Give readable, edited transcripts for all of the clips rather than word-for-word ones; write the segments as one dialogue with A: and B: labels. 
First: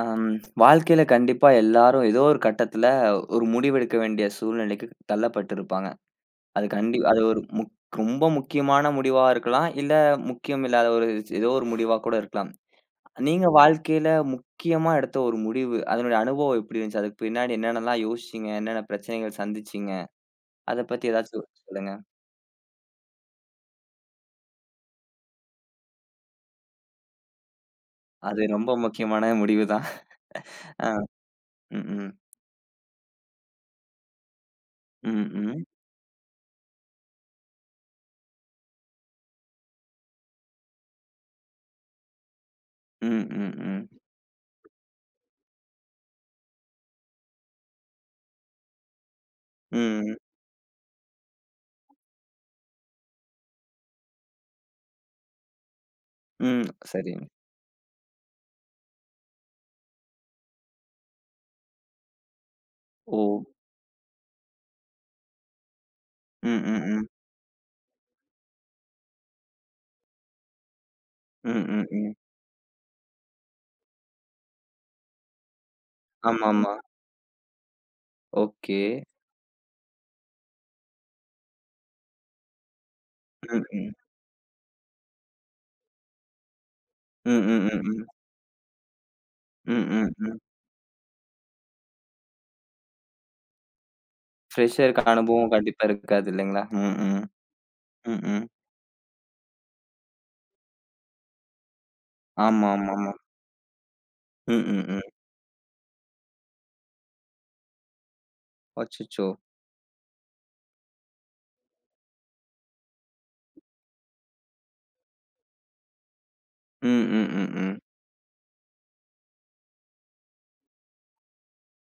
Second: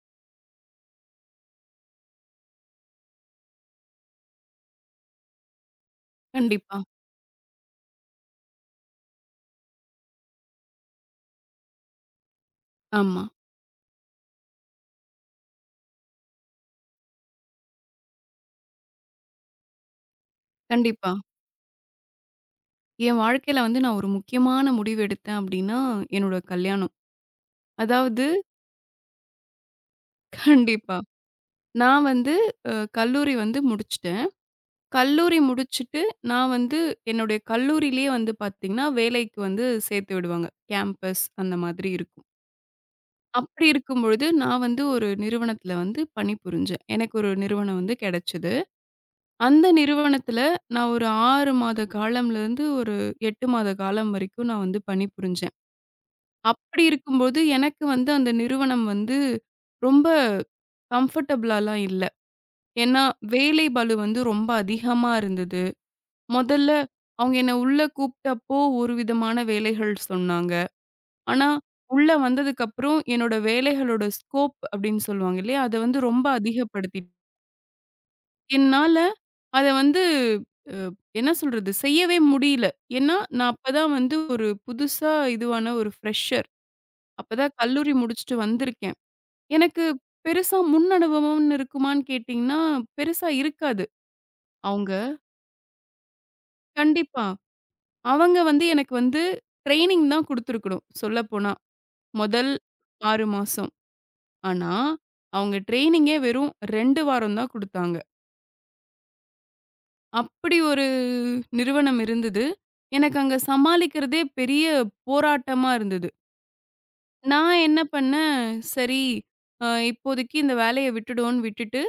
A: அம் வாழ்க்கையில கண்டிப்பா எல்லாரும் ஏதோ ஒரு கட்டத்துல ஒரு முடிவெடுக்க வேண்டிய சூழ்நிலைக்கு தள்ளப்பட்டிருப்பாங்க. அது
B: கண்டிப்பா.
A: அது ஒரு ரொம்ப முக்கியமான முடிவா இருக்கலாம். இல்ல முக்கியம் இல்லாத ஒரு ஏதோ ஒரு முடிவா கூட இருக்கலாம்.
B: ஆமா.
A: நீங்க வாழ்க்கையில முக்கியமா எடுத்த ஒரு முடிவு, அதனுடைய அனுபவம் எப்படி இருந்துச்சு? அதுக்கு பின்னாடி என்னென்னலாம் யோசிச்சீங்க? என்னென்ன பிரச்சனைகள் சந்திச்சீங்க? அத பத்தி
B: கண்டிப்பா.
A: ஏதாச்சும் சொல்லுங்க.
B: என் வாழ்க்கையில வந்து நான் ஒரு முக்கியமான முடிவு எடுத்தேன் அப்டின்னா, என்னோட கல்யாணம். அதாவது
A: அது ரொம்ப முக்கியமான முடிவு தான். ஆ.
B: கண்டிப்பா.
A: ம்.
B: நான்
A: ம்.
B: வந்து கல்லூரி வந்து முடிச்சுட்டேன்.
A: ம்.
B: கல்லூரி
A: ம்.
B: முடிச்சுட்டு நான் வந்து என்னுடைய கல்லூரியிலேயே வந்து பார்த்தீங்கன்னா, வேலைக்கு வந்து சேர்த்து விடுவாங்க. கேம்பஸ் அந்த மாதிரி இருக்கும்.
A: ம். ம்.
B: அப்படி
A: ம்.
B: இருக்கும்பொழுது நான் வந்து ஒரு நிறுவனத்தில வந்து பணிபுரிஞ்சேன். எனக்கு ஒரு நிறுவனம் வந்து கிடைச்சது. அந்த
A: ம்.
B: நிறுவனத்தில நான் ஒரு 6 மாத காலம்லேருந்து ஒரு 8 மாத காலம் வரைக்கும் நான் வந்து பணிபுரிஞ்சேன்.
A: ம்.
B: அப்படி
A: சரி.
B: இருக்கும்போது, எனக்கு வந்து அந்த நிறுவனம் வந்து ரொம்ப கம்ஃபர்டபுளாலாம் இல்ல. ஏன்னா,
A: ஓ!
B: வேலை பளு வந்து ரொம்ப அதிகமா இருந்தது.
A: ம்.
B: மொதல்ல
A: ம். ம்.
B: அவங்க என்ன உள்ள கூப்ட்டப்போ, ஒரு விதமான வேலைகள் சொன்னாங்க. ஆனா,
A: ம். ம்.
B: உள்ள
A: ம்.
B: வந்ததுக்கப்புறம் என்னோட வேலைகளோட ஸ்கோப் அப்படின்னு சொல்லுவாங்க இல்லையா? அத வந்து ரொம்ப
A: ஆமாமா.
B: அதிகப்படுத்தி
A: ஓகே.
B: என்னால அத வந்து என்ன சொல்றது? செய்யவே முடியல. ஏன்னா, நான்
A: ம்,
B: அப்பதான்
A: ம்.
B: வந்து ஒரு புதுசா இதுவான ஒரு ஃப்ரெஷர்.
A: ம்,
B: அப்பதான்
A: ம், ம்,
B: கல்லூரி
A: ம்.
B: முடிச்சுட்டு வந்திருக்கேன்.
A: ம்,
B: எனக்கு
A: ம், ம்.
B: பெருசா முன் அனுபவம்னு இருக்குமான்னு கேட்டீங்கன்னா, பெருசா இருக்காது. அவங்க
A: ஃப்ரெஷருக்கு அனுபவம் கண்டிப்பா இருக்காது இல்லைங்களா? ம், ம்.
B: கண்டிப்பா.
A: ம்,
B: அவங்க
A: ம்.
B: வந்து எனக்கு வந்து ட்ரெய்னிங் தான் குடுத்துருக்கணும் சொல்லப்போனா. முதல்
A: ஆமா, ஆமாமா.
B: 6 மாசம்.
A: ம்,
B: ஆனா,
A: ம், ம்.
B: அவங்க ட்ரெய்னிங்கே வெறும் 2 வாரம் தான் குடுத்தாங்க.
A: அச்சச்சோ!
B: அப்படி ஒரு நிறுவனம் இருந்தது. எனக்கு அங்க சமாளிக்கிறதே பெரிய போராட்டமா இருந்தது.
A: ம், ம், ம்,
B: நான் என்ன
A: ம்.
B: பண்ணேன், சரி இப்போதைக்கு இந்த வேலைய விட்டுடுவோன்னு விட்டுட்டு,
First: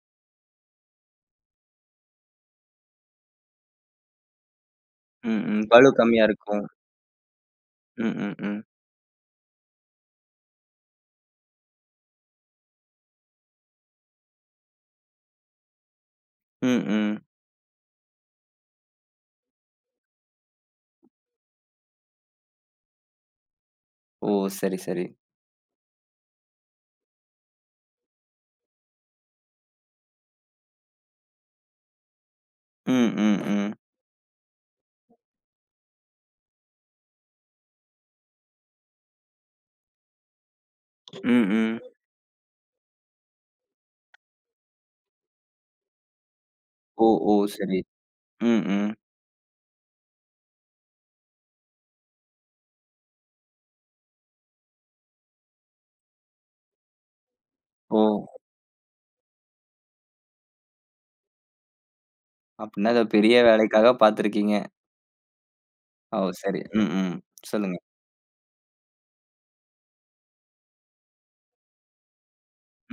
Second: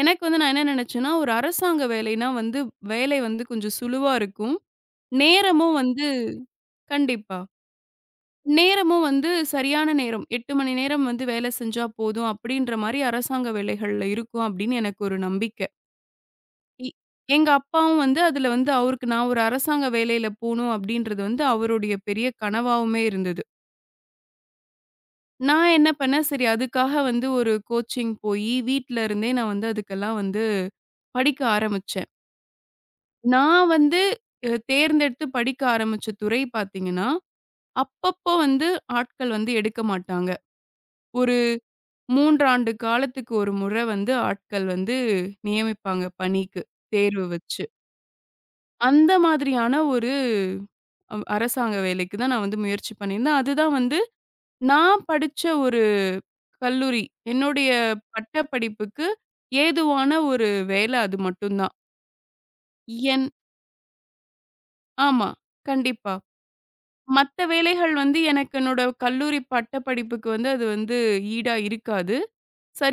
B: எனக்கு வந்து நான் என்ன நெனச்சேன்னா, ஒரு அரசாங்க வேலைன்னா வந்து வேலை வந்து கொஞ்சம் சுலுவா இருக்கும்.
A: ம், ம்.
B: நேரமும்
A: பளு
B: வந்து
A: கம்மியா இருக்கும்.
B: கண்டிப்பா.
A: ம், ம், ம்.
B: நேரமும் வந்து சரியான நேரம். 8 மணி நேரம் வந்து வேலை செஞ்சா போதும் அப்டின்ற மாரி அரசாங்க வேலைகள்ல இருக்கும் அப்டின்னு எனக்கு ஒரு நம்பிக்கை.
A: ம்,
B: இ
A: ம்.
B: எங்க அப்பாவும் வந்து அதுல வந்து அவருக்கு நான் ஒரு அரசாங்க வேலையில போணும் அப்டின்றது வந்து அவருடைய பெரிய கனவாவுமே இருந்தது.
A: ஓ! சரி, சரி.
B: நான் என்ன பண்ணேன், சரி அதுக்காக வந்து ஒரு கோச்சிங் போயி, வீட்ல இருந்தே நான் வந்து அதுக்கெல்லாம் வந்து படிக்க ஆரம்பிச்சேன்.
A: ம், ம்,
B: நான்
A: ம்.
B: வந்து தேர்ந்தெடுத்து படிக்க ஆரம்பிச்ச துறை பார்த்தீங்கன்னா, அப்பப்போ வந்து ஆட்கள் வந்து எடுக்க மாட்டாங்க. ஒரு
A: ம், ம்.
B: 3 ஆண்டு காலத்துக்கு ஒரு முறை வந்து ஆட்கள் வந்து நியமிப்பாங்க பணிக்கு,
A: ஓ!
B: தேர்வு
A: ஓ!
B: வச்சு.
A: சரி. ம், ம்.
B: அந்த மாதிரியான ஒரு அரசாங்க வேலைக்கு தான் நான் வந்து முயற்சி பண்ணியிருந்தேன். அதுதான் வந்து நான் படிச்ச ஒரு கல்லூரி. என்னுடைய
A: ஓ!
B: பட்டப்படிப்புக்கு ஏதுவான ஒரு வேலை அது மட்டும் தான்.
A: அப்டின்னா ஏதோ
B: என்
A: பெரிய வேலைக்காக பார்த்துருக்கீங்க.
B: ஆமா. கண்டிப்பா.
A: ஓ! சரி. ம், ம்.
B: மத்த
A: சொல்லுங்க.
B: வேலைகள் வந்து எனக்கு என்னோட கல்லூரி பட்டப்படிப்புக்கு வந்து அது வந்து ஈடா இருக்காது.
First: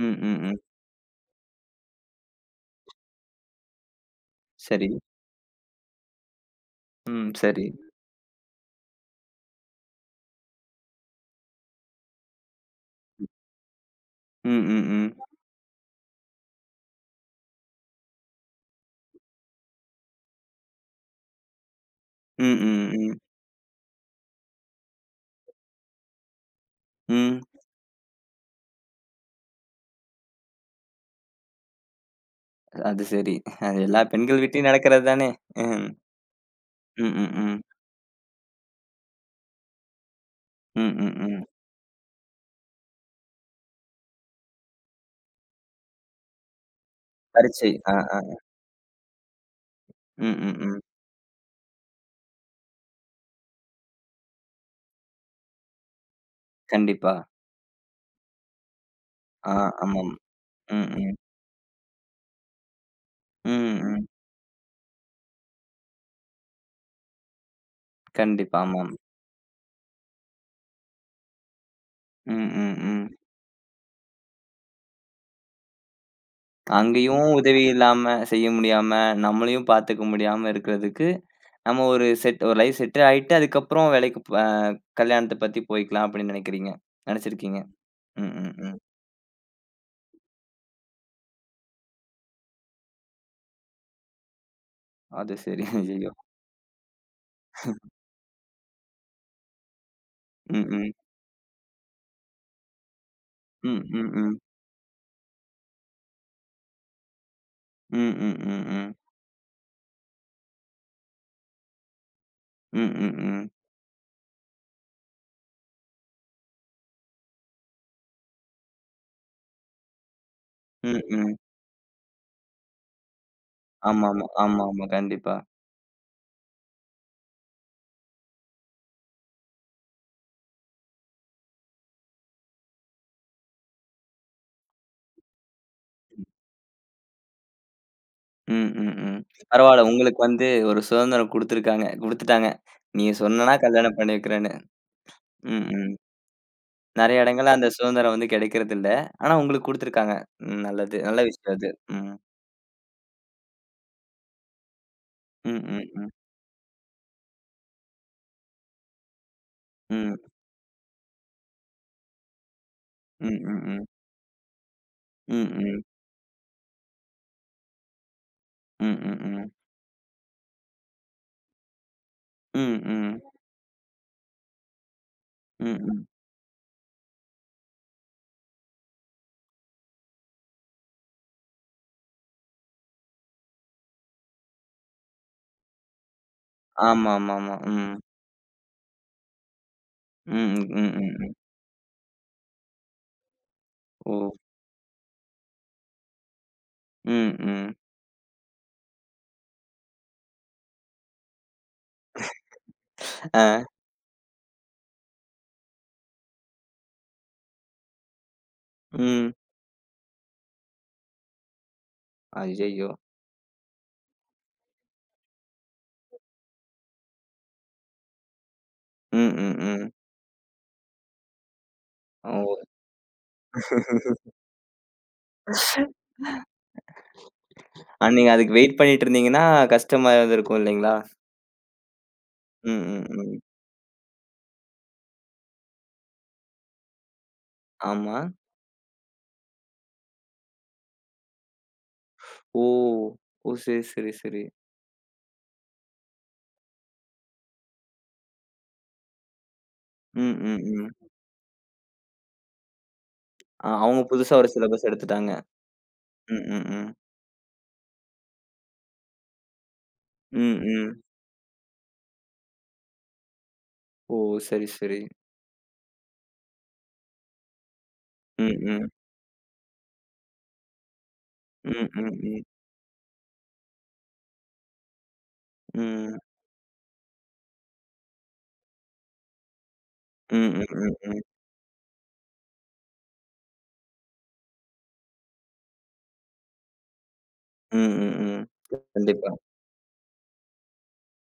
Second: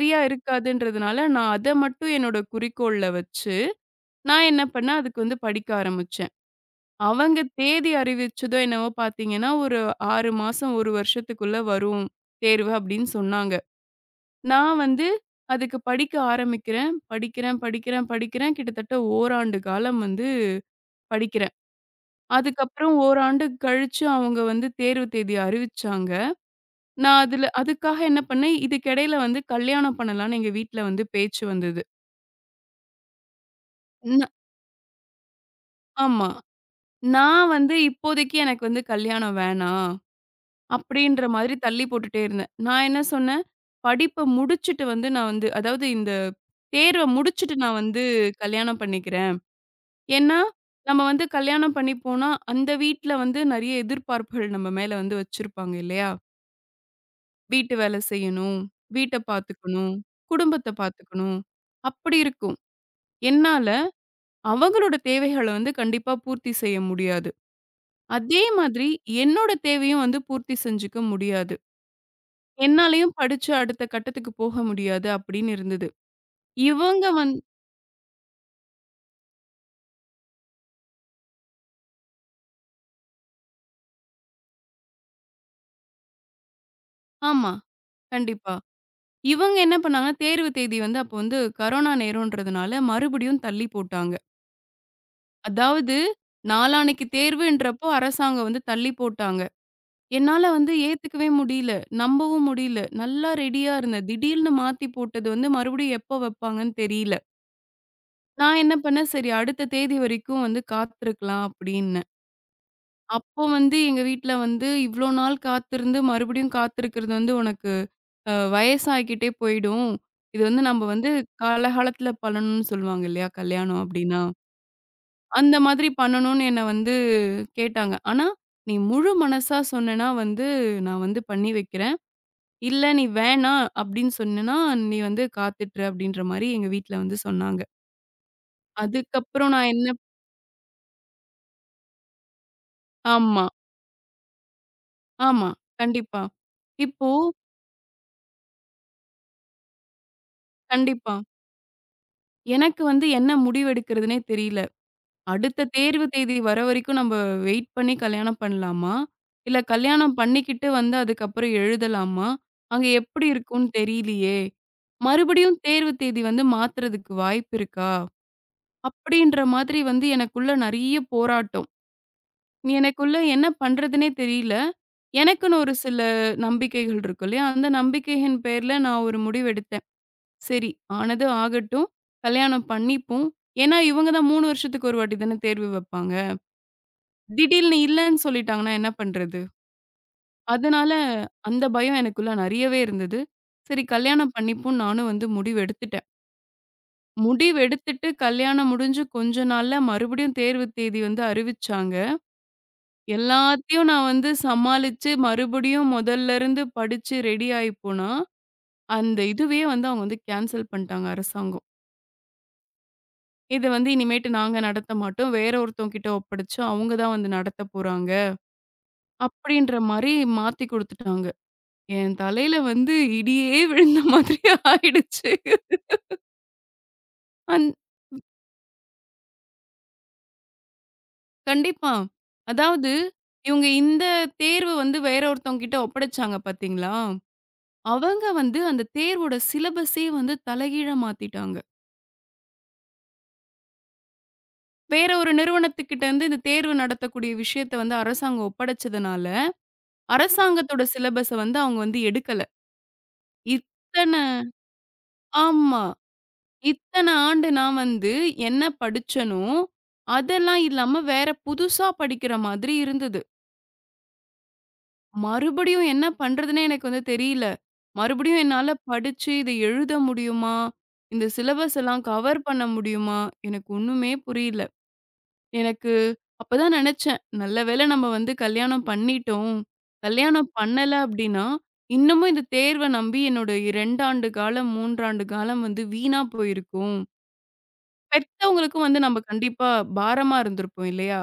A: ம், ம், ம்.
B: இருக்காதுன்றதுனால, நான் அத மட்டும் என்னோட குறிக்கோள்ல வச்சு, நான் என்ன
A: சரி.
B: பண்ணேன், அதுக்கு வந்து படிக்க ஆரம்பிச்சேன்.
A: ம்,
B: அவங்க
A: சரி.
B: தேதி அறிவிச்சதோ என்னவோ பார்த்தீங்கன்னா, ஒரு 6 மாசம், 1 வருஷத்துக்குள்ள வரும் தேர்வு அப்படின்னு சொன்னாங்க.
A: ம்,
B: நான்
A: ம்,
B: வந்து
A: ம்.
B: அதுக்கு படிக்க ஆரம்பிக்கிறேன். படிக்கிறேன், படிக்கிறேன், படிக்கிறேன். கிட்டத்தட்ட ஓராண்டு காலம் வந்து படிக்கிறேன்.
A: ம், ம்,
B: அதுக்கப்புறம்
A: ம்.
B: ஓராண்டு கழிச்சு அவங்க வந்து தேர்வு தேதி அறிவிச்சாங்க. நான்
A: ம்.
B: அதுல அதுக்காக என்ன பண்ணேன், இதுக்கிடையில வந்து கல்யாணம் பண்ணலான்னு எங்க வீட்ல வந்து பேச்சு வந்தது.
A: அது சரி. அது எல்லா
B: ந
A: பெண்கள் வீட்லயும் நடக்கிறது தானே! ம்.
B: ஆமா.
A: ம், ம்,
B: நான்
A: ம்.
B: வந்து இப்போதைக்கு எனக்கு வந்து கல்யாணம் வேணாம்,
A: ம், ம்,
B: அப்படின்ற
A: ம்.
B: மாதிரி தள்ளி போட்டுட்டே இருந்தேன். நான் என்ன சொன்னேன், படிப்ப முடிச்சுட்டு வந்து நான் வந்து அதாவது இந்த தேர்வ முடிச்சுட்டு
A: பரீட்சை.
B: நான்
A: ஆ,
B: வந்து
A: ஆ.
B: கல்யாணம் பண்ணிக்கிறேன்.
A: ம்,
B: ஏன்னா,
A: ம், ம்.
B: நம்ம வந்து கல்யாணம் பண்ணி போனா, அந்த வீட்ல வந்து நெறைய எதிர்பார்ப்புகள் நம்ம மேல வந்து வச்சிருப்பாங்க இல்லையா?
A: கண்டிப்பா.
B: வீட்டு வேல செய்யணும், வீட்ட
A: ஆ,
B: பாத்துக்கணும்,
A: ஆமாம்.
B: குடும்பத்த
A: ம், ம்.
B: பாத்துக்கணும், அப்படி இருக்கும். என்னால
A: ம், ம்.
B: அவங்களோட தேவைகள வந்து கண்டிப்பா பூர்த்தி செய்ய முடியாது. அதே
A: கண்டிப்பா.
B: மாதிரி
A: ஆமாம்.
B: என்னோட தேவையும் வந்து பூர்த்தி செஞ்சுக்க முடியாது.
A: ம், ம், ம்.
B: என்னாலயும் படிச்சு அடுத்த கட்டத்துக்கு போக முடியாது அப்படின்னு இருந்தது. இவங்க
A: அங்கேயும்
B: வந்
A: உதவி இல்லாம, செய்ய முடியாம, நம்மளையும் பார்த்துக்க முடியாம இருக்கிறதுக்கு, நம்ம ஒரு செட் ஒரு லைஃப் செட்டில் ஆயிட்டு, அதுக்கப்புறம் வேலைக்கு கல்யாணத்த பத்தி போய்க்கலாம் அப்படின்னு நினைக்கிறீங்க.
B: ஆமா,
A: நினைச்சிருக்கீங்க. ம்,
B: கண்டிப்பா.
A: ம், ம்.
B: இவங்க என்ன பண்ணாங்கன்னா, தேர்வு தேதி வந்து அப்போ வந்து கரோனா நேரம்ன்றதுனால மறுபடியும் தள்ளி போட்டாங்க.
A: அது சரி.
B: அதாவது
A: ஐயய்யோ!
B: நாளான்னைக்கு தேர்வுன்றப்போ அரசாங்கம் வந்து தள்ளி போட்டாங்க. என்னால
A: ம்,
B: வந்து
A: ம்.
B: ஏத்துக்கவே முடியல. நம்பவும் முடியல. நல்லா ரெடியா
A: ம்,
B: இருந்தேன்.
A: ம், ம்.
B: திடீர்னு மாத்தி போட்டது வந்து மறுபடியும் எப்போ வைப்பாங்கன்னு தெரியல.
A: ம், ம்,
B: நான்
A: ம்,
B: என்ன
A: ம்.
B: பண்ணேன், சரி அடுத்த தேதி வரைக்கும் வந்து காத்திருக்கலாம் அப்டின்னேன்.
A: ம், ம்,
B: அப்போ
A: ம்.
B: வந்து எங்க வீட்ல வந்து, "இவ்ளோ நாள் காத்திருந்து மறுபடியும் காத்திருக்கிறது வந்து உனக்கு வயசாகிக்கிட்டே போயிடும். இது வந்து நம்ம
A: ம்,
B: வந்து
A: ம்.
B: காலகாலத்துல பண்ணணும்னு சொல்லுவாங்க இல்லையா? கல்யாணம் அப்டின்னா.
A: ஆமாமா, ஆமாமா. கண்டிப்பா.
B: அந்த மாதிரி பண்ணணும்னு என்ன வந்து கேட்டாங்க. ஆனா, நீ முழு மனசா சொன்னேன்னா வந்து நான் வந்து பண்ணி வைக்கிறேன். இல்ல நீ வேணாம் அப்டின்னு சொன்னேன்னா, நீ வந்து காத்துட்டுரு" அப்டின்ற மாரி எங்க வீட்ல வந்து சொன்னாங்க.
A: ம், ம், ம்.
B: அதுக்கப்புறம் நான்
A: பரவால்ல.
B: என்ன
A: உங்களுக்கு வந்து ஒரு சுதந்திரம் குடுத்துருக்காங்க குடுத்துட்டாங்க. நீ
B: ஆமா,
A: சொன்னனா கல்யாணம் பண்ணி வைக்கிறேன்னு.
B: ஆமா.
A: ம், ம்.
B: கண்டிப்பா. இப்போ
A: நெறைய இடங்கள்ல அந்த சுதந்திரம் வந்து கிடைக்கிறதில்ல. ஆனா உங்களுக்கு குடுத்துருக்காங்க. ம். நல்லது.
B: கண்டிப்பா.
A: நல்ல விஷயம் அது. ம்.
B: எனக்கு வந்து என்ன முடிவெடுக்கிறதுனே தெரியல.
A: ம்,
B: அடுத்த
A: ம்,
B: தேர்வு
A: ம்.
B: தேதி வர வரைக்கும் நம்ம வெயிட் பண்ணி கல்யாணம் பண்ணலாமா? இல்ல கல்யாணம்
A: ம்.
B: பண்ணிக்கிட்டு வந்து அதுக்கப்புறம் எழுதலாமா? அங்க எப்படி
A: ம், ம்,
B: இருக்கும்னு
A: ம்.
B: தெரியலையே!
A: ம்,
B: மறுபடியும்
A: ம்.
B: தேர்வு தேதி வந்து மாத்துறதுக்கு வாய்ப்பு இருக்கா?
A: ம், ம்,
B: அப்படின்ற
A: ம்.
B: மாதிரி வந்து எனக்குள்ள நெறைய போராட்டம்.
A: ம்,
B: எனக்குள்ள
A: ம்.
B: என்ன பண்றதுன்னே தெரியல. எனக்குன்னு
A: ம்,
B: ஒரு சில
A: ம்.
B: நம்பிக்கைகள் இருக்கும் இல்லையா? அந்த நம்பிக்கையின் பேர்ல நான் ஒரு முடிவு எடுத்தேன். சரி ஆனது ஆகட்டும். கல்யாணம் பண்ணிப்போம். ஏன்னா இவங்க தான் 3 வருஷத்துக்கு ஒரு வாட்டி தானே தேர்வு வைப்பாங்க.
A: ஆமாமாமா.
B: திடீல்னு
A: ம்.
B: இல்லன்னு சொல்லிட்டாங்கன்னா என்ன பண்றது?
A: ம், ம், ம்,
B: அதனால
A: ம், ம்.
B: அந்த பயம் எனக்குள்ள நெறையவே இருந்தது. சரி
A: ஓ!
B: கல்யாணம் பண்ணிப்போம் நானும் வந்து முடிவு எடுத்துட்டேன்.
A: ம்,
B: முடிவு
A: ம்.
B: எடுத்துட்டு கல்யாணம் முடிஞ்சு கொஞ்ச நாள்ல மறுபடியும் தேர்வு தேதி வந்து அறிவிச்சாங்க.
A: ஆ.
B: எல்லாத்தையும் நான் வந்து சமாளிச்சு மறுபடியும் முதல்ல இருந்து படிச்சு ரெடி ஆயி போனா, அந்த
A: ம்.
B: இதுவே வந்து அவங்க வந்து கேன்சல் பண்ணிட்டாங்க அரசாங்கம்.
A: அய்யய்யோ!
B: "இத வந்து இனிமேட்டு நாங்க நடத்த மாட்டோம். வேற ஒருத்தவங்க கிட்ட ஒப்படைச்சு அவங்க தான் வந்து நடத்த போறாங்க."
A: ம், ம்,
B: அப்படின்ற
A: ம்.
B: மாரி மாத்தி குடுத்துட்டாங்க. என் தலையில
A: ஓ!
B: வந்து இடியே விழுந்த மாதிரி ஆயிடுச்சு. அந்
A: ஆ நீங்க அதுக்கு வெயிட் பண்ணிட்டு இருந்தீங்கன்னா, கஷ்டமா இருந்திருக்கும் இல்லைங்களா?
B: கண்டிப்பா.
A: ம்,
B: அதாவது
A: ம், ம்.
B: இவங்க இந்த தேர்வு வந்து வேற ஒருத்தவங்ககிட்ட ஒப்படைச்சாங்க பார்த்தீங்களா?
A: ஆமா.
B: அவங்க வந்து அந்த தேர்வோட சிலபஸே வந்து தலைகீழா மாத்திட்டாங்க.
A: ஓ! ஓ! சரி, சரி, சரி.
B: வேற ஒரு நிறுவனத்துக்கிட்ட இருந்து இந்த தேர்வு நடத்தக்கூடிய விஷயத்த வந்து அரசாங்கம் ஒப்படைச்சதுனால,
A: ம், ம்,
B: அரசாங்கத்தோட
A: ம்.
B: சிலபஸ வந்து அவங்க வந்து எடுக்கல.
A: அவங்க
B: இத்தன
A: புதுசா ஒரு சிலபஸ் எடுத்துட்டாங்க.
B: ஆமா.
A: ம், ம், ம்.
B: இத்தன ஆண்டு நான் வந்து என்ன படிச்சேனோ,
A: ம்,
B: அதெல்லாம்
A: ம்.
B: இல்லாம வேற புதுசா படிக்கிற மாதிரி இருந்தது.
A: ஓ! சரி, சரி.
B: மறுபடியும் என்ன பண்றதுன்னே எனக்கு வந்து தெரியல. மறுபடியும்
A: ம்,
B: என்னால
A: ம்.
B: படிச்சு இத எழுத முடியுமா? இந்த சிலபஸ்
A: ம்,
B: எல்லாம்
A: ம்.
B: கவர்
A: ம்.
B: பண்ண முடியுமா? எனக்கு ஒண்ணுமே புரியல. எனக்கு
A: ம்,
B: அப்பதான் நெனச்சேன், நல்ல வேளை நம்ம வந்து கல்யாணம் பண்ணிட்டோம்.
A: ம்,
B: கல்யாணம்
A: ம்.
B: பண்ணல
A: ம், ம்.
B: அப்டின்னா, இன்னமும் இந்த தேர்வ நம்பி என்னோட 2 ஆண்டு காலம், 3 ஆண்டு காலம் வந்து வீணா போயிருக்கும்.
A: ம், ம், ம்.
B: பெத்தவங்களுக்கும் வந்து நம்ம
A: கண்டிப்பா.
B: கண்டிப்பா பாரமா இருந்திருப்போம் இல்லையா?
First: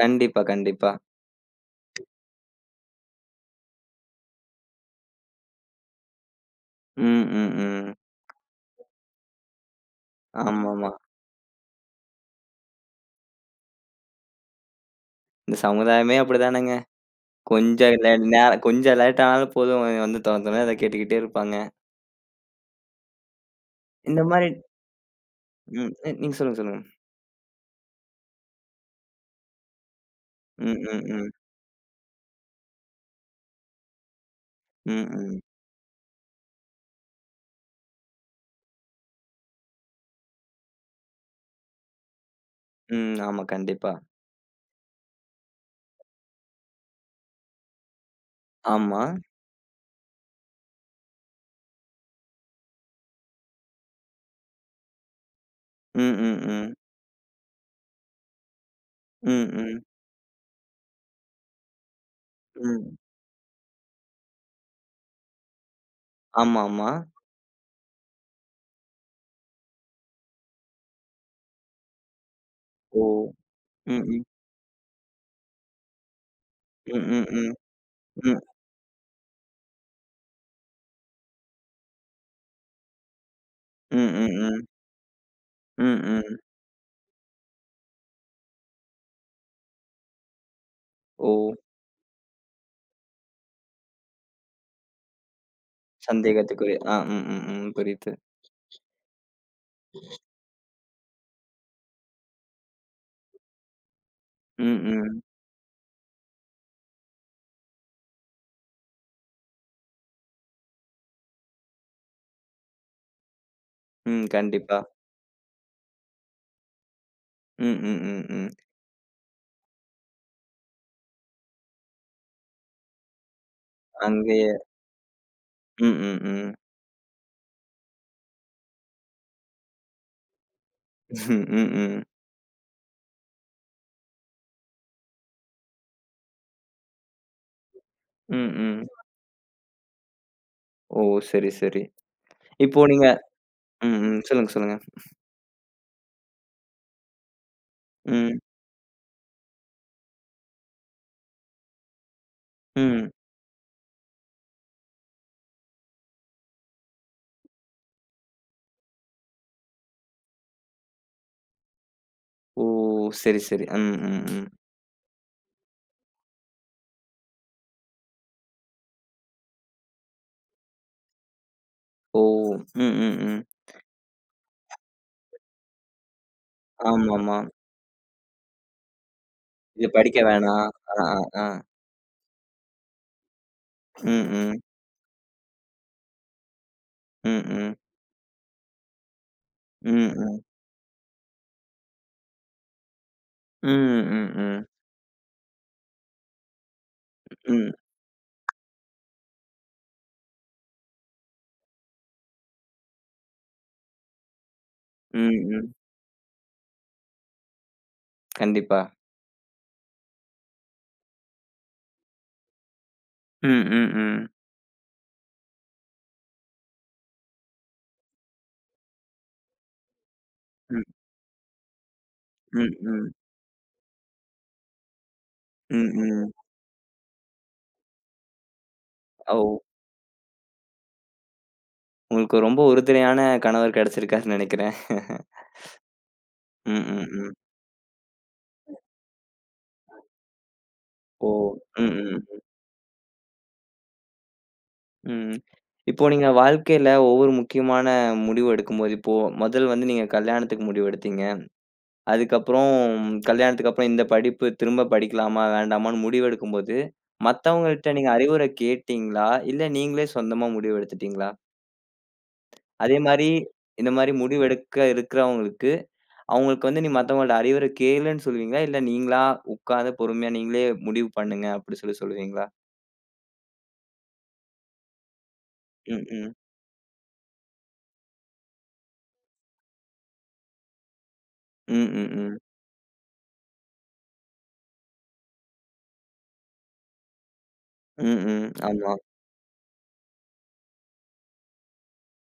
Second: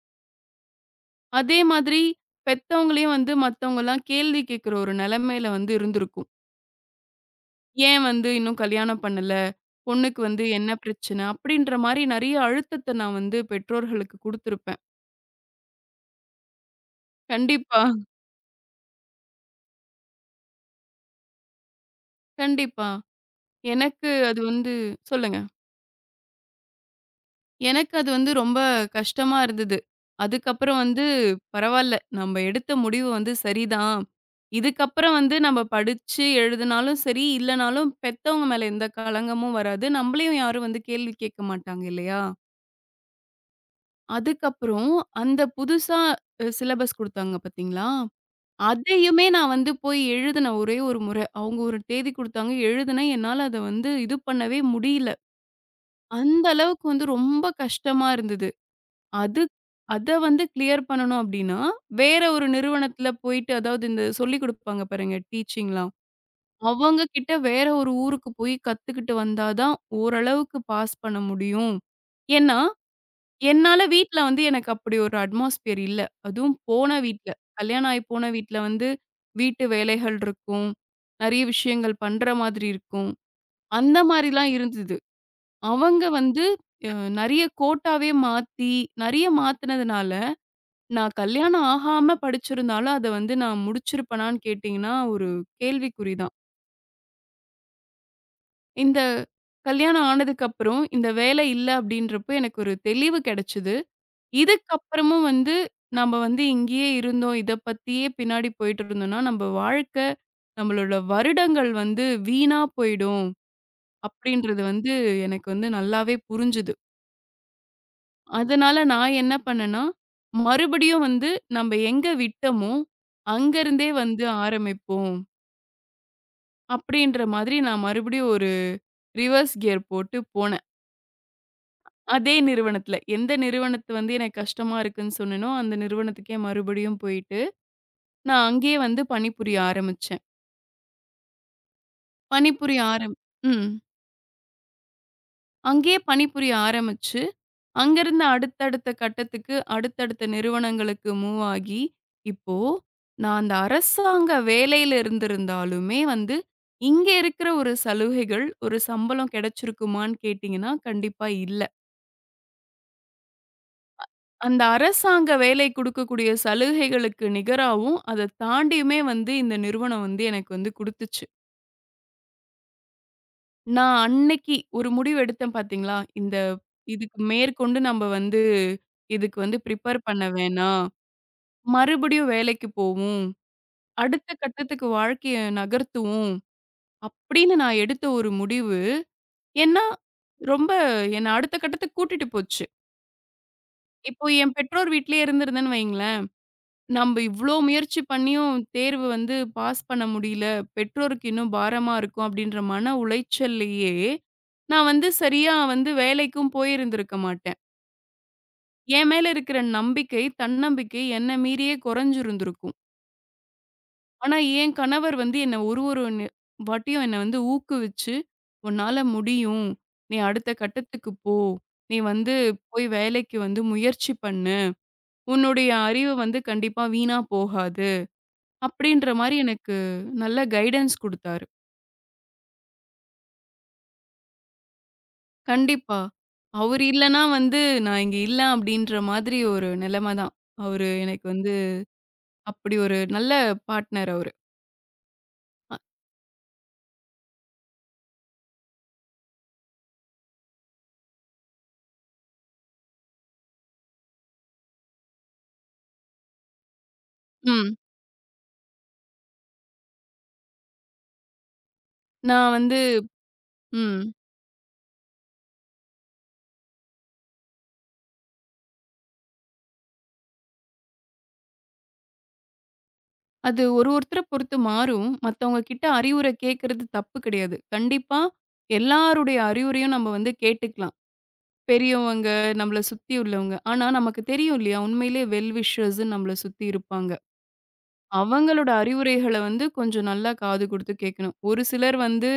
A: கண்டிப்பா, கண்டிப்பா.
B: அதே மாதிரி பெத்தவங்களையும் வந்து மத்தவங்கலாம் கேள்வி கேட்கிற ஒரு நிலைமையில வந்து இருந்திருக்கும்.
A: ம், ம், ம்.
B: ஏன் வந்து இன்னும் கல்யாணம் பண்ணல? பொண்ணுக்கு வந்து என்ன
A: ஆமாமா.
B: பிரச்சனை? அப்படின்ற மாரி நெறைய அழுத்தத்த நான் வந்து பெற்றோர்களுக்கு குடுத்திருப்பேன்.
A: இந்த சமுதாயமே அப்படிதானங்க.
B: கண்டிப்பா,
A: கொஞ்சம் லே நேர கொஞ்சம் லேட் ஆனாலும் போதும் வந்து தொன தொனன்னு அத கேட்டுக்கிட்டே இருப்பாங்க.
B: கண்டிப்பா. எனக்கு
A: இந்த
B: அது
A: மாரி
B: வந்து சொல்லுங்க.
A: ம். நீங்க சொல்லுங்க, சொல்லுங்க.
B: எனக்கு அது வந்து ரொம்ப கஷ்டமா இருந்தது.
A: ம்,
B: அதுக்கப்புறம் வந்து
A: ம், ம்.
B: பரவால்ல. நம்ம எடுத்த முடிவு வந்து சரிதான்.
A: ம்,
B: இதுக்கப்புறம் வந்து
A: ம்.
B: நம்ம படிச்சு எழுதுனாலும் சரி, இல்லனாலும் பெத்தவங்க மேல எந்த களங்கமும் வராது. நம்மளையும் யாரும் வந்து கேள்வி கேட்க மாட்டாங்க இல்லையா?
A: ம். ஆமா, கண்டிப்பா.
B: அதுக்கப்புறம் அந்த புதுசா சிலபஸ் குடுத்தாங்க பார்த்தீங்களா?
A: ஆமா.
B: அதையுமே நான் வந்து போய் எழுதினேன் ஒரே ஒரு முறை. அவங்க ஒரு தேதி குடுத்தாங்க. எழுதினேன். என்னால அத வந்து இது பண்ணவே முடியல.
A: ம், ம்,
B: அந்த
A: ம்.
B: அளவுக்கு வந்து ரொம்ப கஷ்டமா இருந்தது. அது
A: ம், ம்,
B: அத வந்து கிளியர் பண்ணணும் அப்டின்னா, வேற ஒரு
A: ம்.
B: நிறுவனத்துல போயிட்டு அதாவது இந்த சொல்லிக் குடுப்பாங்க பாருங்க டீச்சிங்லாம்.
A: ஆமா, ஆமா.
B: அவங்க கிட்ட வேற ஒரு ஊருக்கு போய் கத்துக்கிட்டு வந்தா தான் ஓரளவுக்கு பாஸ் பண்ண முடியும். ஏன்னா,
A: ஓ!
B: என்னால
A: ம்,
B: வீட்ல
A: ம்.
B: வந்து எனக்கு அப்படி ஒரு அட்மாஸ்பியர் இல்ல. அதுவும் போன
A: ம். ம்.
B: வீட்ல.
A: ம்.
B: கல்யாணம் ஆயி போன
A: ம்.
B: வீட்ல வந்து வீட்டு வேலைகள் இருக்கும். நெறைய விஷயங்கள் பண்ற மாதிரி இருக்கும். அந்த
A: ம், ம்,
B: மாரிலாம்
A: ம்.
B: இருந்தது.
A: ம்,
B: அவங்க
A: ம்.
B: வந்து நெறைய கோட்டாவே மாத்தி, நெறைய மாத்துனதுனால நான்
A: ஓ!
B: கல்யாணம் ஆகாம படிச்சிருந்தாலும், அத வந்து நான் முடிச்சிருப்பனான்னு கேட்டீங்கன்னா, ஒரு கேள்விக்குறி தான்.
A: சந்தேகத்துக்குரிய ஆ. ம், ம், ம். புரியுது.
B: இந்த கல்யாணம் ஆனதுக்கப்புறம், இந்த வேலை இல்ல அப்படின்றப்போ எனக்கு ஒரு தெளிவு கிடைச்சது.
A: ம், ம்.
B: இதுக்கப்புறமும் வந்து நம்ம வந்து இங்கேயே இருந்தோம், இத பத்தியே பின்னாடி போயிட்டு இருந்தோம்னா, நம்ம வாழ்க்கை, நம்மளோட வருடங்கள் வந்து வீணா போயிடும்
A: ம்.
B: அப்படின்றது
A: கண்டிப்பா.
B: வந்து எனக்கு வந்து நல்லாவே புரிஞ்சுது.
A: ம், ம், ம், ம்.
B: அதனால நான் என்ன பண்ணேன்னா, மறுபடியும் வந்து நம்ப எங்க விட்டோமோ, அங்கருந்தே வந்து
A: அங்கேயே
B: ஆரம்பிப்போம்.
A: ம், ம், ம்.
B: அப்படின்ற மாதிரி நான் மறுபடியும் ஒரு ரிவர்ஸ் கியர் போட்டு போனேன்.
A: ம், ம்.
B: அதே நிறுவனத்துல. எந்த நிறுவனத்து வந்து எனக்கு கஷ்டமா இருக்குன்னு சொன்னேனோ, அந்த நிறுவனத்துக்கே மறுபடியும் போயிட்டு, நான்
A: ம்,
B: அங்கேயே
A: ம்.
B: வந்து பணிபுரிய ஆரம்பிச்சேன்.
A: ஓ! சரி, சரி.
B: பணிபுரிய
A: இப்போ நீங்க
B: ஆரம் ம்.
A: ம், ம். சொல்லுங்க, சொல்லுங்க.
B: அங்கேயே பணிபுரிய ஆரம்பிச்சு அங்கருந்து
A: ம்,
B: அடுத்தடுத்த கட்டத்துக்கு, அடுத்தடுத்த நிறுவனங்களுக்கு மூவ் ஆகி, இப்போ
A: ம்.
B: நான் அந்த அரசாங்க வேலையில இருந்திருந்தாலுமே வந்து, இங்க இருக்கிற ஒரு சலுகைகள், ஒரு சம்பளம் கிடைச்சிருக்குமான்னு கேட்டீங்கன்னா, கண்டிப்பா இல்ல.
A: ஓ! சரி, சரி. ம், ம், ம்.
B: அந்த அரசாங்க வேலை குடுக்கக்கூடிய சலுகைகளுக்கு நிகராவும், அத தாண்டியுமே வந்து இந்த நிறுவனம் வந்து எனக்கு வந்து குடுத்துச்சு.
A: ஓ! ம், ம், ம்.
B: நான் அன்னைக்கு ஒரு முடிவு எடுத்தேன் பார்த்தீங்களா? இந்த இதுக்கு
A: ஆமாமா.
B: மேற்கொண்டு நம்ம வந்து இதுக்கு வந்து
A: இது
B: ப்ரிப்பேர்
A: படிக்க
B: பண்ண
A: வேணாம்.
B: வேணாம்.
A: ஆ, ஆ, ஆ.
B: மறுபடியும் வேலைக்கு போவோம்.
A: ம்,
B: அடுத்த
A: ம்,
B: கட்டத்துக்கு வாழ்க்கைய நகர்த்துவோம்.
A: ம்,
B: அப்படின்னு
A: ம்,
B: நான் எடுத்த ஒரு முடிவு, ஏன்னா
A: ம், ம்.
B: ரொம்ப என்ன அடுத்த கட்டத்துக்கு கூட்டிட்டு போச்சு.
A: ம்,
B: இப்போ
A: ம்,
B: என்
A: ம்.
B: பெற்றோர் வீட்லயே இருந்திருந்தேன்னு வைங்களேன், நம்ப இவ்ளோ
A: ம்,
B: முயற்சி பண்ணியும் தேர்வு வந்து பாஸ் பண்ண முடியல. பெற்றோருக்கு இன்னும் பாரமா இருக்கும் அப்படின்ற மன உளைச்சல்லயே, நான் வந்து
A: ம்,
B: சரியா
A: ம்.
B: வந்து வேலைக்கும் போயிருந்திருக்க மாட்டேன்.
A: கண்டிப்பா.
B: என் மேல இருக்கிற நம்பிக்கை, தன்னம்பிக்கை என்ன மீறியே குறைஞ்சிருந்திருக்கும்.
A: ம், ம், ம்.
B: ஆனா, என் கணவர் வந்து என்ன ஒரு ஒரு வாட்டியும் என்ன வந்து ஊக்குவிச்சு, "உன்னால முடியும். நீ அடுத்த
A: ம்,
B: கட்டத்துக்கு போ. நீ வந்து
A: ம்,
B: போய்
A: ம்.
B: வேலைக்கு வந்து முயற்சி பண்ணு. உன்னுடைய
A: ம்,
B: அறிவு
A: ம்.
B: வந்து கண்டிப்பா வீணா போகாது." அப்படின்ற மாரி
A: ஓ!
B: எனக்கு நல்ல கைடன்ஸ் குடுத்தாரு.
A: உங்களுக்கு ரொம்ப உறுதுணையான கணவர் கிடைச்சிருக்காருன்னு நெனைக்கிறேன்.
B: கண்டிப்பா.
A: ம்,
B: அவரு
A: ம்,
B: இல்லன்னா
A: ம்.
B: வந்து நான் இங்க இல்ல அப்படின்ற மாதிரி ஒரு நிலைமை தான். அவரு எனக்கு
A: ஓ!
B: வந்து
A: ம், ம்,
B: அப்படி ஒரு நல்ல பார்ட்னர் அவரு.
A: ம்.
B: அ
A: இப்போ நீங்க வாழ்க்கையில ஒவ்வொரு முக்கியமான முடிவு எடுக்கும்போது, இப்போ முதல் வந்து நீங்க கல்யாணத்துக்கு முடிவு எடுத்தீங்க. அதுக்கப்புறம் கல்யாணத்துக்கு அப்புறம் இந்த படிப்பு திரும்ப படிக்கலாமா? வேண்டாமான்னு முடிவெடுக்கும்போது,
B: ம்.
A: மத்தவங்கள்ட்ட நீங்க அறிவுரை கேட்டீங்களா? இல்ல நீங்களே சொந்தமா முடிவெடுத்துட்டீங்களா?
B: நான் வந்து
A: அதே மாரி இந்த
B: ம்.
A: மாரி முடிவெடுக்க இருக்கிறவங்களுக்கு, அவங்களுக்கு வந்து நீ மத்தவங்களோட அறிவுரை கேளுன்னு சொல்லுவீங்களா? இல்ல நீங்களா உட்கார்ந்து பொறுமையா நீங்களே முடிவு பண்ணுங்க அப்படி சொல்லி சொல்லுவீங்களா?
B: அது ஒரு ஒருத்தர பொறுத்து மாறும். மத்தவங்க கிட்ட
A: ம்,
B: அறிவுரை
A: ம்.
B: கேட்கறது தப்பு கிடையாது. கண்டிப்பா எல்லாருடைய அறிவுரையும் நம்ம வந்து கேட்டுக்கலாம்.
A: ம், ம்,
B: பெரியவங்க,
A: ம்.
B: நம்மள சுத்தி உள்ளவங்க. ஆனா நமக்கு தெரியும் இல்லையா? உண்மையிலே வெல் விஷர்ஸ்ன்னு நம்மள சுத்தி இருப்பாங்க.
A: ம், ம்.
B: அவங்களோட
A: ஆமா.
B: அறிவுரைகள வந்து கொஞ்சம் நல்லா காது குடுத்து கேட்கணும். ஒரு சிலர் வந்து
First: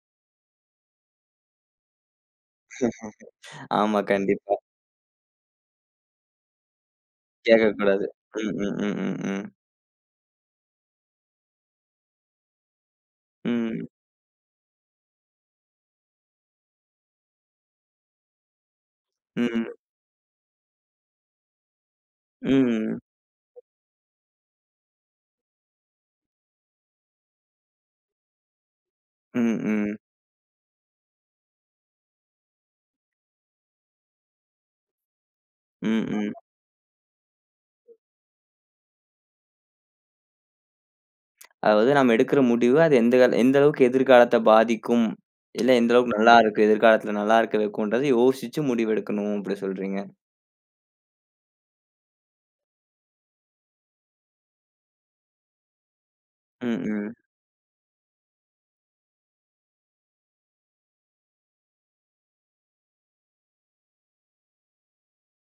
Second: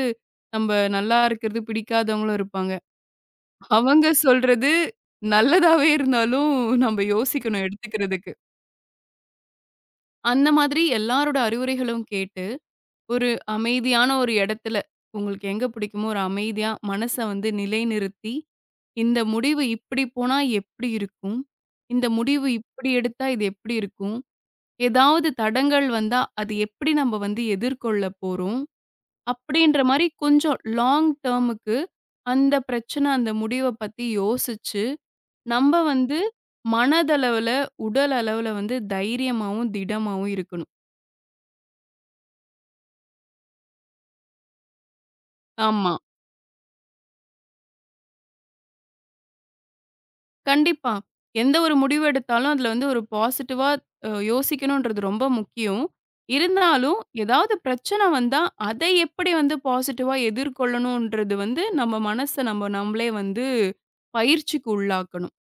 B: நம்ம நல்லா இருக்கிறது பிடிக்காதவங்களும் இருப்பாங்க.
A: ஆமா.
B: அவங்க
A: கண்டிப்பா.
B: சொல்றது நல்லதாவே இருந்தாலும் நம்ம யோசிக்கணும்
A: கேட்கக்கூடாது.
B: எடுத்துக்கிறதுக்கு.
A: ம், ம், ம், ம், ம்.
B: அந்த மாதிரி எல்லாரோட அறிவுரைகளும் கேட்டு ஒரு
A: ம்.
B: அமைதியான ஒரு இடத்துல, உங்களுக்கு எங்க பிடிக்குமோ ஒரு அமைதியா மனச வந்து நிலைநிறுத்தி, இந்த முடிவு
A: ம்.
B: இப்படி போனா எப்படி இருக்கும்? இந்த முடிவு இப்படி
A: ம்.
B: எடுத்தா இது எப்படி இருக்கும்? ஏதாவது தடங்கல் வந்தா, அது எப்படி நம்ம வந்து எதிர்கொள்ள போறோம்?
A: ம்,
B: அப்படின்ற
A: ம்.
B: மாரி கொஞ்சம் லாங் டேர்முக்கு அந்த பிரச்சனை, அந்த முடிவ பத்தி யோசிச்சு, நம்ம
A: ம்,
B: வந்து
A: ம்.
B: மனதளவுல, உடல் அளவுல வந்து தைரியமாவும், திடமாவும் இருக்கணும்.
A: அதாவது நம்ம எடுக்கிற முடிவு அது எந்த கால எந்த அளவுக்கு எதிர்காலத்த பாதிக்கும்? இல்ல
B: ஆமா.
A: எந்த அளவுக்கு நல்லா இருக்கு, எதிர்காலத்துல நல்லா இருக்க வைக்கும்ன்றத யோசிச்சு முடிவெடுக்கணும் அப்படி சொல்றீங்க.
B: கண்டிப்பா. எந்த ஒரு முடிவு எடுத்தாலும், அதுல வந்து ஒரு பாசிட்டிவா யோசிக்கணுன்றது ரொம்ப முக்கியம்.
A: ம்,
B: இருந்தாலும்,
A: ம்.
B: ஏதாவது பிரச்சனை வந்தா, அதை எப்படி வந்து பாசிட்டிவா எதிர்கொள்ளணுன்றது வந்து, நம்ம மனச நம்ம நம்மளே வந்து பயிற்சிக்கு உள்ளாக்கணும்.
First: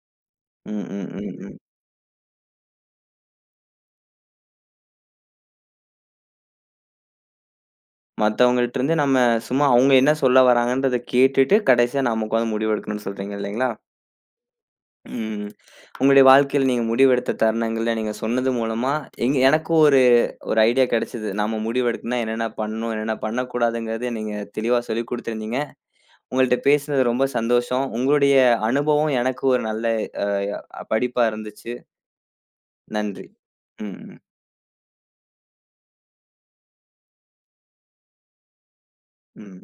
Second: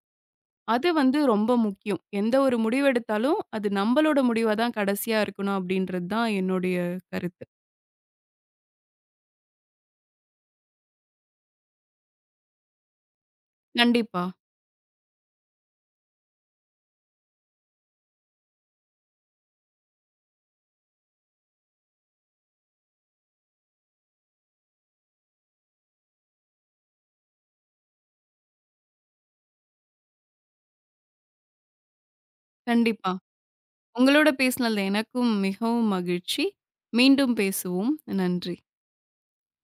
A: ம்,
B: அது
A: ம்,
B: வந்து
A: ம்,
B: ரொம்ப
A: ம்.
B: முக்கியம். எந்த ஒரு முடிவு எடுத்தாலும், அது நம்பளோட முடிவா தான் கடைசியா இருக்கணும் அப்படின்றது தான் என்னுடைய கருத்து.
A: மத்தவங்கள்ட்ட இருந்து நம்ம சும்மா அவங்க என்ன சொல்ல வராங்கன்றத கேட்டுட்டு, கடைசியா நாம உட்காந்து முடிவெடுக்கணும்னு சொல்றீங்க இல்லைங்களா?
B: கண்டிப்பா,
A: ம். உங்களுடைய வாழ்க்கையில நீங்க முடிவெடுத்த தருணங்கள்ல நீங்க சொன்னது மூலமா, எங்க எனக்கு ஒரு ஒரு ஐடியா கிடைச்சது. நாம முடிவெடுக்கணும்னா என்னென்ன பண்ணணும்? என்னென்ன பண்ணக்கூடாதுங்கிறத நீங்க தெளிவா சொல்லிக் குடுத்திருந்தீங்க. உங்கள்ட்ட பேசுனது ரொம்ப சந்தோஷம். உங்களுடைய அனுபவம் எனக்கு ஒரு நல்ல அ படிப்பா இருந்துச்சு.
B: கண்டிப்பா.
A: நன்றி. ம், ம்,
B: உங்களோட பேசினதுல எனக்கும் மிகவும் மகிழ்ச்சி. மீண்டும் பேசுவோம். நன்றி.
A: ம்.